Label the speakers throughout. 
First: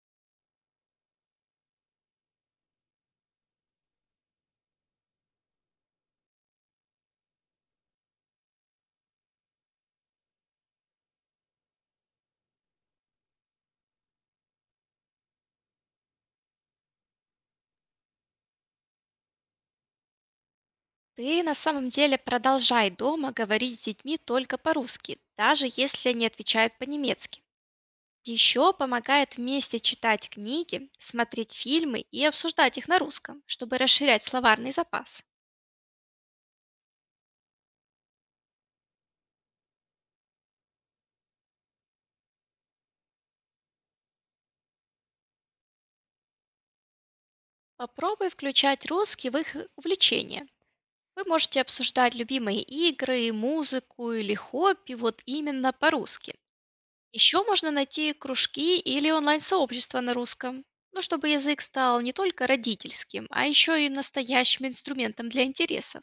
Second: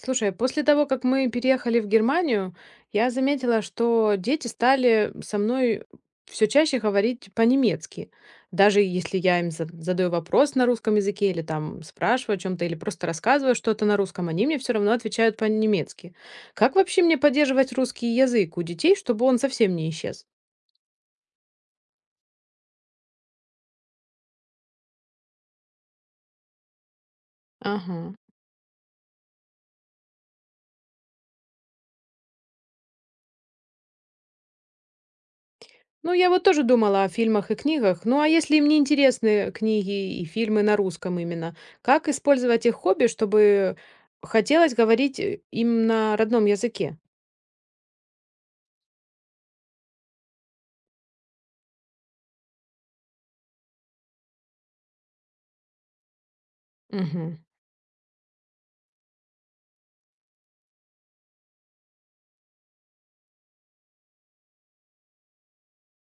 Speaker 1: Слушай, после того, как мы переехали в Германию, я заметила, что дети стали со мной все чаще говорить по-немецки. Даже если я им задаю вопрос на русском языке или там спрашиваю о чем-то или просто рассказываю что-то на русском, они мне все равно отвечают по-немецки. Как вообще мне поддерживать русский язык у детей, чтобы он совсем не исчез?
Speaker 2: Ты на самом деле продолжай дома говорить с детьми только по-русски, даже если они отвечают по-немецки.
Speaker 1: Ага.
Speaker 2: Еще помогает вместе читать книги, смотреть фильмы и обсуждать их на русском, чтобы расширять словарный запас.
Speaker 1: Ну, я вот тоже думала о фильмах и книгах. Ну, а если им не интересны книги и фильмы на русском именно, как использовать их хобби, чтобы хотелось говорить им на родном языке?
Speaker 2: Попробуй включать русский в их увлечения. Вы можете обсуждать любимые игры, музыку или хобби вот именно по-русски.
Speaker 1: Мгм.
Speaker 2: Еще можно найти кружки или онлайн-сообщества на русском, ну, чтобы язык стал не только родительским, а еще и настоящим инструментом для интересов.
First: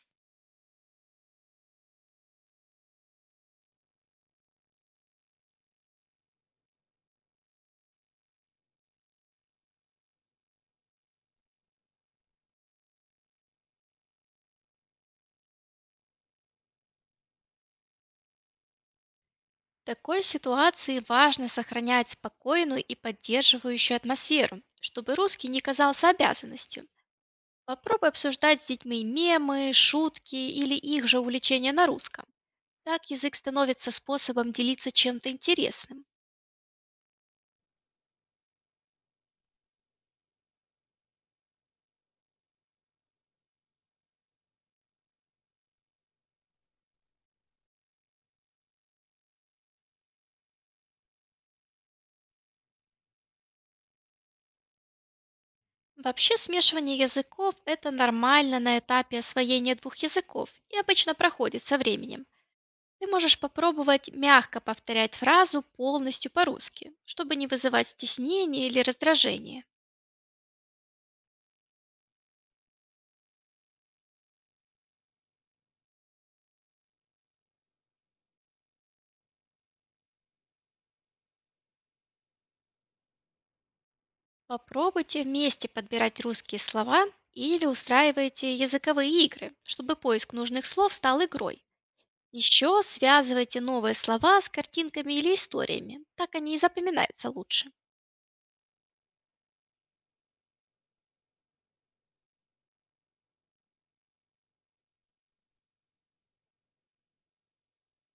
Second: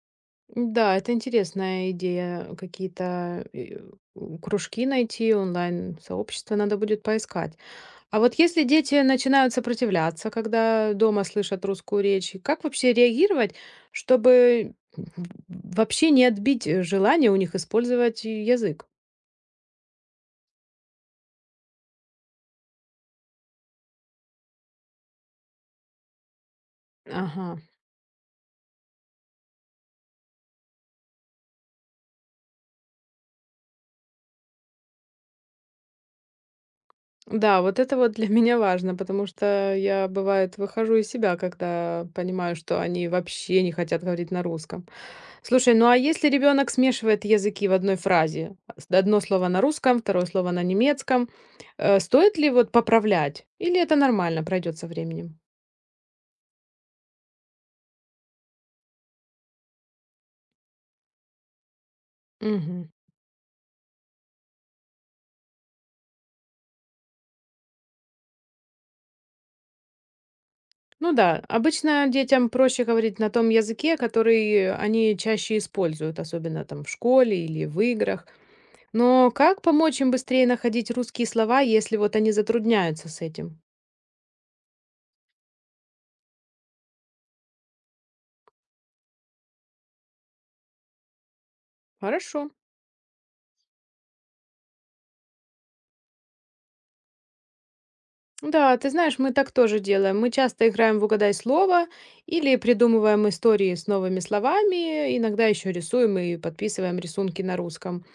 Speaker 1: Да, это интересная идея. Какие-то кружки найти, онлайн-сообщества надо будет поискать. А вот если дети начинают сопротивляться, когда дома слышат русскую речь, как вообще реагировать, чтобы вообще не отбить желание у них использовать язык?
Speaker 2: В такой ситуации важно сохранять спокойную и поддерживающую атмосферу, чтобы русский не казался обязанностью.
Speaker 1: Ага.
Speaker 2: Попробуй обсуждать с детьми мемы, шутки или их же увлечения на русском. Так язык становится способом делиться чем-то интересным.
Speaker 1: Да, вот это вот для меня важно, потому что я, бывает, выхожу из себя, когда понимаю, что они вообще не хотят говорить на русском. Слушай, ну а если ребенок смешивает языки в одной фразе, одно слово на русском, второе слово на немецком, стоит ли вот поправлять? Или это нормально, пройдет со временем?
Speaker 2: Вообще смешивание языков – это нормально на этапе освоения двух языков и обычно проходит со временем.
Speaker 1: Мгм.
Speaker 2: Ты можешь попробовать мягко повторять фразу полностью по-русски, чтобы не вызывать стеснение или раздражение.
Speaker 1: Ну да, обычно детям проще говорить на том языке, который они чаще используют, особенно там в школе или в играх. Но как помочь им быстрее находить русские слова, если вот они затрудняются с этим?
Speaker 2: Попробуйте вместе подбирать русские слова или устраивайте языковые игры, чтобы поиск нужных слов стал игрой.
Speaker 1: Хорошо.
Speaker 2: Еще связывайте новые слова с картинками или историями, так они и запоминаются лучше.
Speaker 1: Да, ты знаешь, мы так тоже делаем. Мы часто играем в угадай слово или придумываем истории с новыми словами, иногда еще рисуем и подписываем рисунки на русском.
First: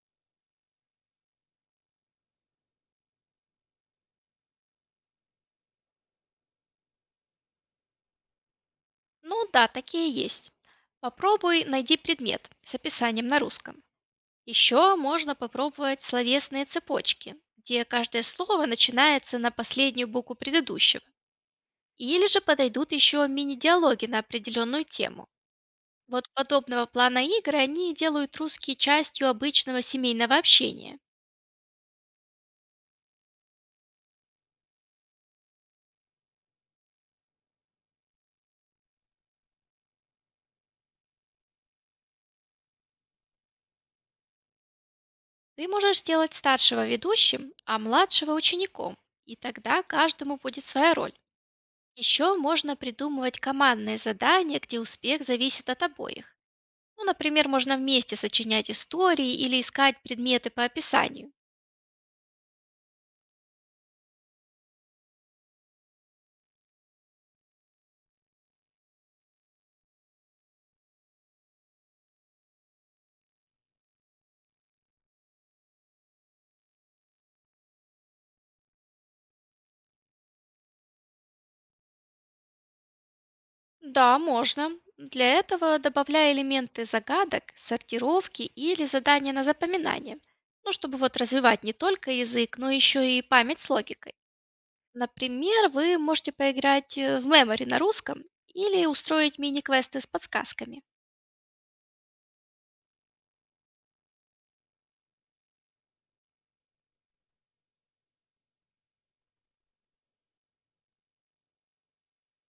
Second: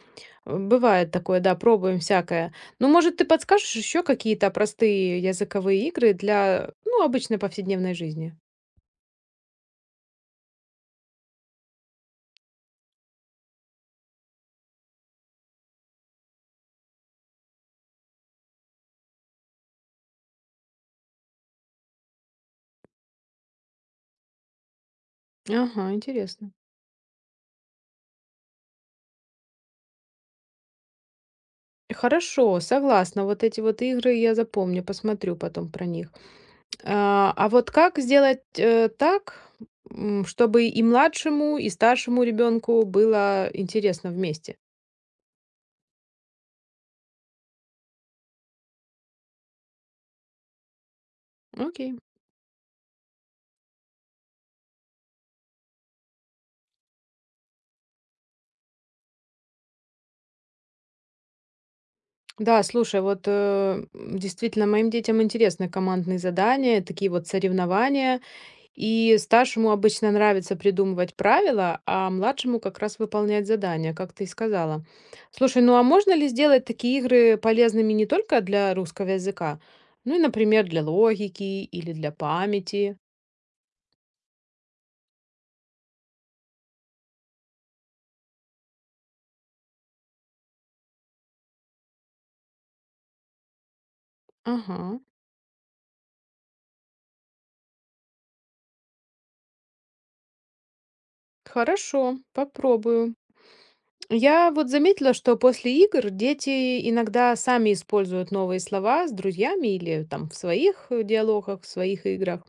Speaker 1: Бывает такое, да, пробуем всякое. Ну, может, ты подскажешь еще какие-то простые языковые игры для, ну, обычной повседневной жизни?
Speaker 2: Ну да, такие есть. Попробуй найди предмет с описанием на русском. Еще можно попробовать словесные цепочки, где каждое слово начинается на последнюю букву предыдущего. Или же подойдут еще мини-диалоги на определенную тему.
Speaker 1: Ага,
Speaker 2: Вот
Speaker 1: интересно.
Speaker 2: подобного плана игры они делают русский частью обычного семейного общения.
Speaker 1: Хорошо, согласна. Вот эти вот игры я запомню, посмотрю потом про них. А вот как сделать так, чтобы и младшему, и старшему ребенку было интересно вместе?
Speaker 2: Ты можешь сделать старшего ведущим, а младшего учеником, и тогда каждому будет своя роль.
Speaker 1: Окей.
Speaker 2: Еще можно придумывать командные задания, где успех зависит от обоих. Ну, например, можно вместе сочинять истории или искать предметы по описанию.
Speaker 1: Да, слушай, действительно, моим детям интересны командные задания, такие вот соревнования. И старшему обычно нравится придумывать правила, а младшему как раз выполнять задания, как ты и сказала. Слушай, ну а можно ли сделать такие игры полезными не только для русского языка, ну и, например, для логики или для памяти?
Speaker 2: Да, можно. Для этого добавляя элементы загадок, сортировки или задания на запоминание. Ну, чтобы вот развивать не только язык, но еще и память с логикой.
Speaker 1: Ага,
Speaker 2: Например, вы можете поиграть в мемори на русском или устроить мини-квесты с подсказками.
Speaker 1: хорошо, попробую. Я вот заметила, что после игр дети иногда сами используют новые слова с друзьями или там в своих диалогах, в своих играх.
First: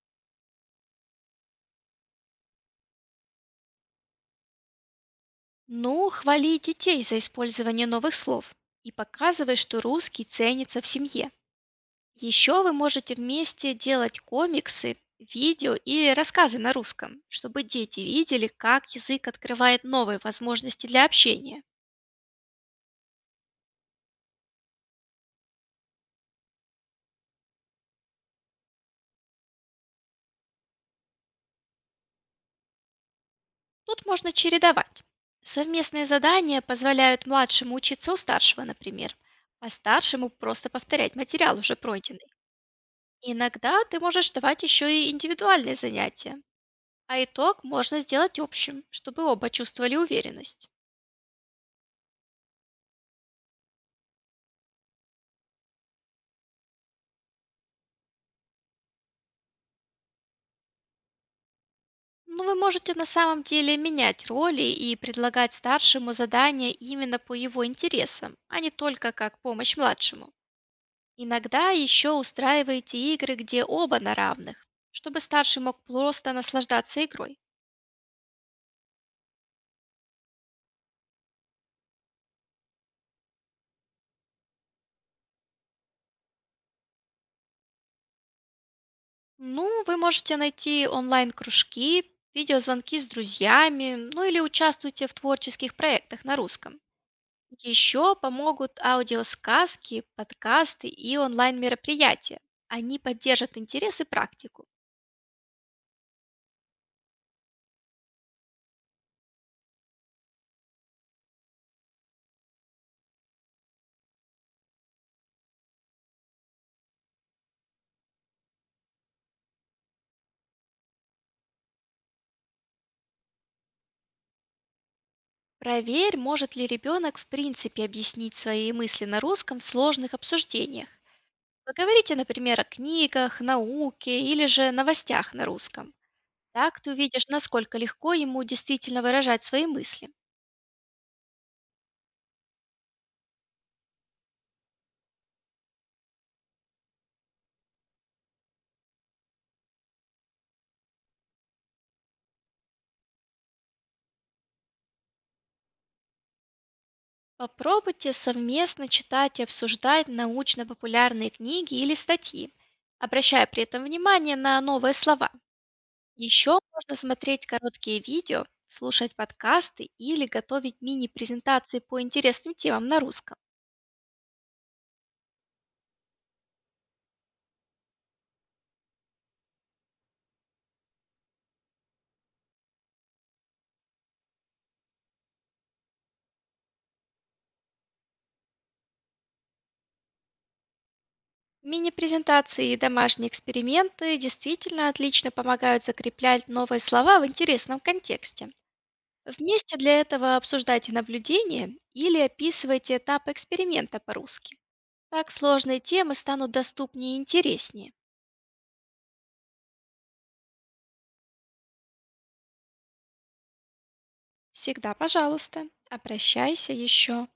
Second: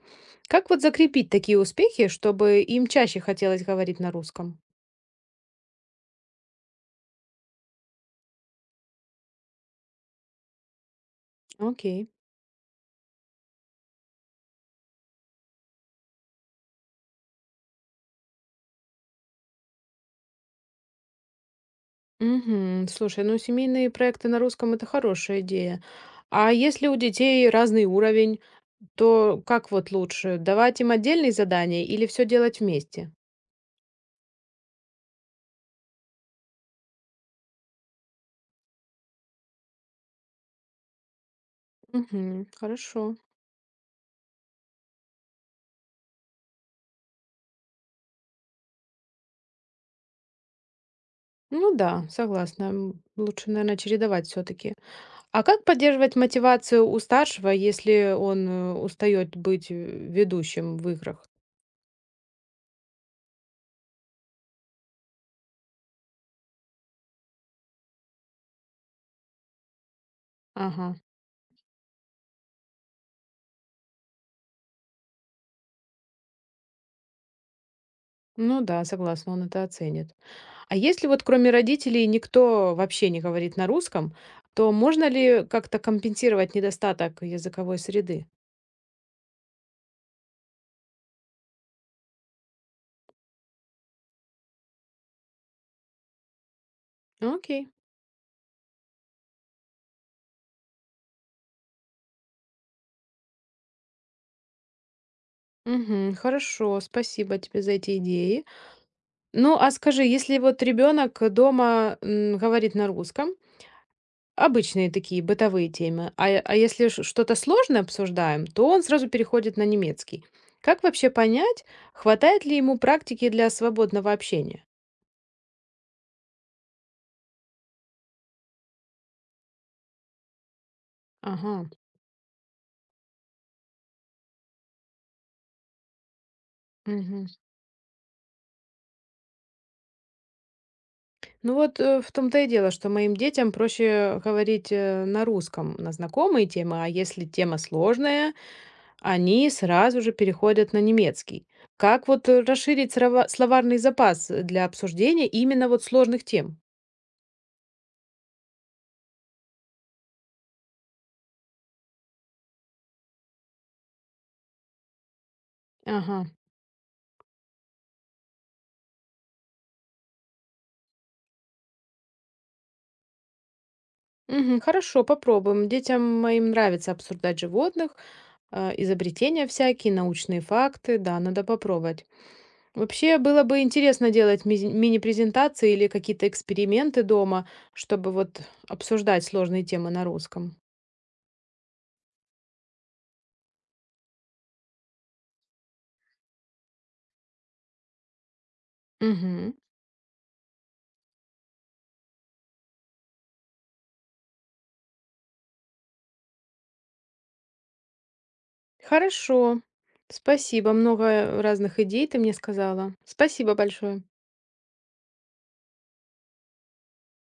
Speaker 1: Как вот закрепить такие успехи, чтобы им чаще хотелось говорить на русском?
Speaker 2: Ну, хвали детей за использование новых слов и показывай, что русский ценится в семье.
Speaker 1: Окей.
Speaker 2: Еще вы можете вместе делать комиксы, видео или рассказы на русском, чтобы дети видели, как язык открывает новые возможности для общения.
Speaker 1: Мгм. Слушай, ну семейные проекты на русском это хорошая идея. А если у детей разный уровень, то как вот лучше, давать им отдельные задания или все делать вместе?
Speaker 2: Тут можно чередовать. Совместные задания позволяют младшему учиться у старшего, например, а старшему просто повторять материал уже пройденный.
Speaker 1: Мгм. Хорошо.
Speaker 2: Иногда ты можешь давать еще и индивидуальные занятия. А итог можно сделать общим, чтобы оба чувствовали уверенность.
Speaker 1: Ну да, согласна. Лучше, наверное, чередовать все-таки. А как поддерживать мотивацию у старшего, если он устает быть ведущим в играх?
Speaker 2: Но вы можете на самом деле менять роли и предлагать старшему задания именно по его интересам, а не только как помощь младшему.
Speaker 1: Ага.
Speaker 2: Иногда еще устраиваете игры, где оба на равных, чтобы старший мог просто наслаждаться игрой.
Speaker 1: Ну да, согласна, он это оценит. А если вот кроме родителей никто вообще не говорит на русском, то можно ли как-то компенсировать недостаток языковой среды?
Speaker 2: Ну, вы можете найти онлайн-кружки, видеозвонки с друзьями, ну или участвуйте в творческих проектах на русском.
Speaker 1: Окей.
Speaker 2: Еще помогут аудиосказки, подкасты и онлайн-мероприятия. Они поддержат интерес и практику.
Speaker 1: Мгм, хорошо, спасибо тебе за эти идеи. Ну, а скажи, если вот ребенок дома говорит на русском, обычные такие бытовые темы. А если что-то сложное обсуждаем, то он сразу переходит на немецкий. Как вообще понять, хватает ли ему практики для свободного общения?
Speaker 2: Проверь, может ли ребенок в принципе объяснить свои мысли на русском в сложных обсуждениях.
Speaker 1: Ага.
Speaker 2: Поговорите, например, о книгах, науке или же новостях на русском. Так ты
Speaker 1: Мгм.
Speaker 2: увидишь, насколько легко ему действительно выражать свои мысли.
Speaker 1: Ну вот в том-то и дело, что моим детям проще говорить на русском, на знакомые темы, а если тема сложная, они сразу же переходят на немецкий. Как вот расширить словарный запас для обсуждения именно вот сложных тем?
Speaker 2: Попробуйте совместно читать и обсуждать научно-популярные книги или статьи, обращая при этом внимание на новые слова.
Speaker 1: Ага.
Speaker 2: Еще можно смотреть короткие видео, слушать подкасты или готовить мини-презентации по интересным темам на русском.
Speaker 1: Мгм. Хорошо, попробуем. Детям моим нравится обсуждать животных, а, изобретения всякие, научные факты. Да, надо попробовать. Вообще было бы интересно делать мини-презентации или какие-то эксперименты дома, чтобы вот обсуждать сложные темы на русском.
Speaker 2: Мини-презентации и домашние эксперименты действительно отлично помогают закреплять новые слова в интересном контексте.
Speaker 1: Мгм.
Speaker 2: Вместе для этого обсуждайте наблюдения или описывайте этап эксперимента по-русски. Так сложные темы станут доступнее и интереснее.
Speaker 1: Хорошо. Спасибо. Много разных идей ты мне сказала. Спасибо большое.
Speaker 2: Всегда, пожалуйста, обращайся еще.